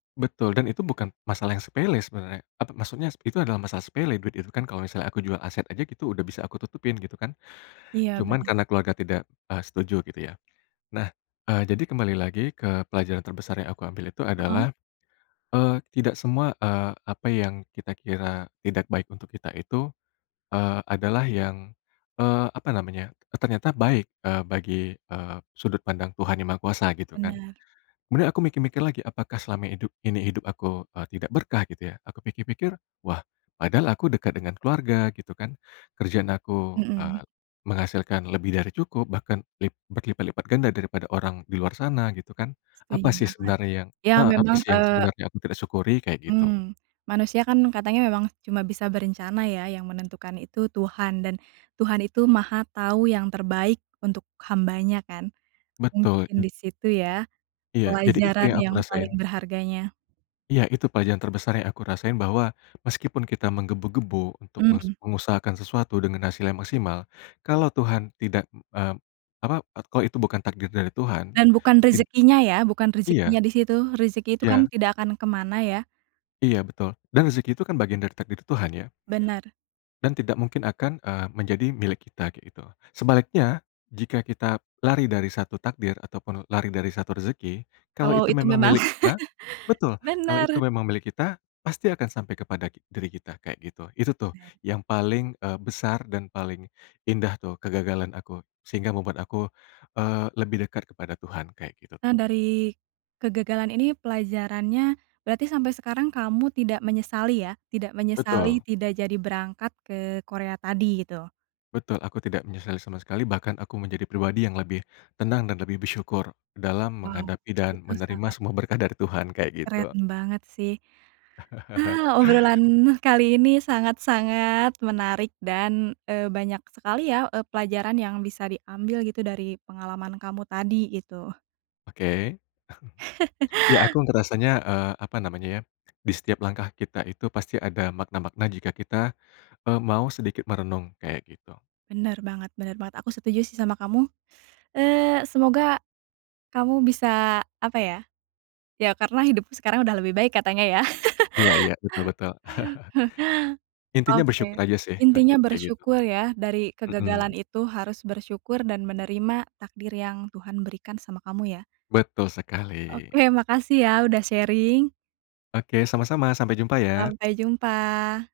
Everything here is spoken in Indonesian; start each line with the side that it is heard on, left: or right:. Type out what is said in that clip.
left: Betul dan itu bukan masalah yang sepele sebenarnya apa maksudnya s itu adalah masalah sepele duit itu kan kalau misalnya aku jual aset aja gitu udah bisa aku tutupin gitu kan.
right: Iya,
left: Cuman
right: bener.
left: karena keluarga tidak, eee, setuju gitu ya. Nah, eee, jadi kembali lagi ke pelajaran terbesar yang aku ambil itu
right: Heeh.
left: adalah, eee, tidak semua, eee, apa yang kita kira tidak baik untuk kita itu, eee, adalah yang, eee, apa namanya, e ternyata baik, eee, bagi, eee, sudut pandang Tuhan Yang Maha Kuasa gitu kan.
right: Benar.
left: Kemudian aku mikir-mikir lagi apakah selama hidup ini, hidup aku, eee, tidak berkah gitu ya. Aku pikir-pikir, wah padahal aku dekat dengan keluarga gitu kan. Kerjaan aku,
right: Mhm.
left: eee, menghasilkan lebih dari cukup bahkan lip berlipat-lipat ganda daripada orang di luar sana gitu kan.
right: Setuju
left: Apa sih
right: banget,
left: sebenarnya yang,
right: ya
left: eee, apa
right: memang,
left: sih yang
right: eee
left: sebenernya aku tidak syukuri? Kayak gitu.
right: Mmm, manusia kan katanya memang cuma bisa berencana ya, yang menentukan itu Tuhan dan Tuhan itu Maha Tahu yang terbaik untuk hamba-Nya kan.
left: Betul,
right: Mungkin
left: itu
right: disitu ya,
left: Iya, jadi itu
right: pelajaran
left: yang aku
right: yang paling
left: rasain.
right: berharganya.
left: Iya Itu pelajaran terbesar yang aku rasain bahwa, meskipun kita menggebu-gebu untuk mes
right: Mmm.
left: mengusahakan sesuatu dengan hasil yang maksimal, kalau Tuhan tidak, m mmm, apa e kalau itu bukan takdir dari Tuhan,
right: Dan bukan
left: tin
right: rezekinya ya, bukan rezekinya
left: Iya.
right: di situ rezeki itu kan
left: Iya.
right: tidak akan kemana ya.
left: Iya betul, dan rezeki itu kan bagian dari takdir Tuhan ya.
right: Bener
left: Dan tidak mungkin akan, eee, menjadi milik kita, kayak gitu. Sebaliknya, jika kita lari dari 1 takdir ataupun lari dari 1 rezeki kalau
right: Kalau
left: itu
right: itu
left: memang
right: memang
left: milik kita betul, kalau itu
right: bener!
left: memang milik kita, pasti akan sampai kepada ki diri kita, kayak gitu. Itu tuh
right: Benar.
left: yang paling, eee, besar dan paling indah tuh kegagalan aku sehingga membuat aku, eee, lebih dekat kepada Tuhan kayak gitu tuh.
right: Nah dari, kegagalan ini pelajarannya, berarti sampai sekarang kamu tidak menyesali ya? Tidak menyesali
left: Betul.
right: tidak jadi berangkat ke Korea tadi gitu?
left: Betul, aku tidak menyesali sama sekali bahkan aku menjadi pribadi yang lebih, tenang dan lebih bersyukur dalam
right: Wow,
left: menghadapi dan
right: itu
left: menerima
right: sangat
left: semua berkah dari Tuhan kayak gitu.
right: Keren banget sih. Ah, obrolan kali ini sangat-sangat menarik dan, eee, banyak sekali ya, eee, pelajaran yang bisa diambil gitu dari pengalaman kamu tadi gitu.
left: Oke. Ya aku ngerasanya, eee, apa namanya ya, di setiap langkah kita itu pasti ada makna-makna jika kita, eee, mau sedikit merenung kayak gitu.
right: Bener banget bener banget aku setuju sih sama kamu, eee, semoga, kamu bisa apa ya, ya karena hidupmu sekarang udah lebih baik katanya ya?
left: Iya iya, betul betul. Intinya
right: Oke,
left: bersyukur aja sih kayak gi
right: intinya
left: kayak gitu.
right: bersyukur ya dari kegagalan
left: Mhm.
right: itu harus bersyukur dan menerima takdir yang Tuhan berikan sama kamu ya.
left: Betul sekali.
right: Oke, makasih ya udah sharing.
left: Oke sama sama sampai jumpa ya!
right: Sampai jumpa!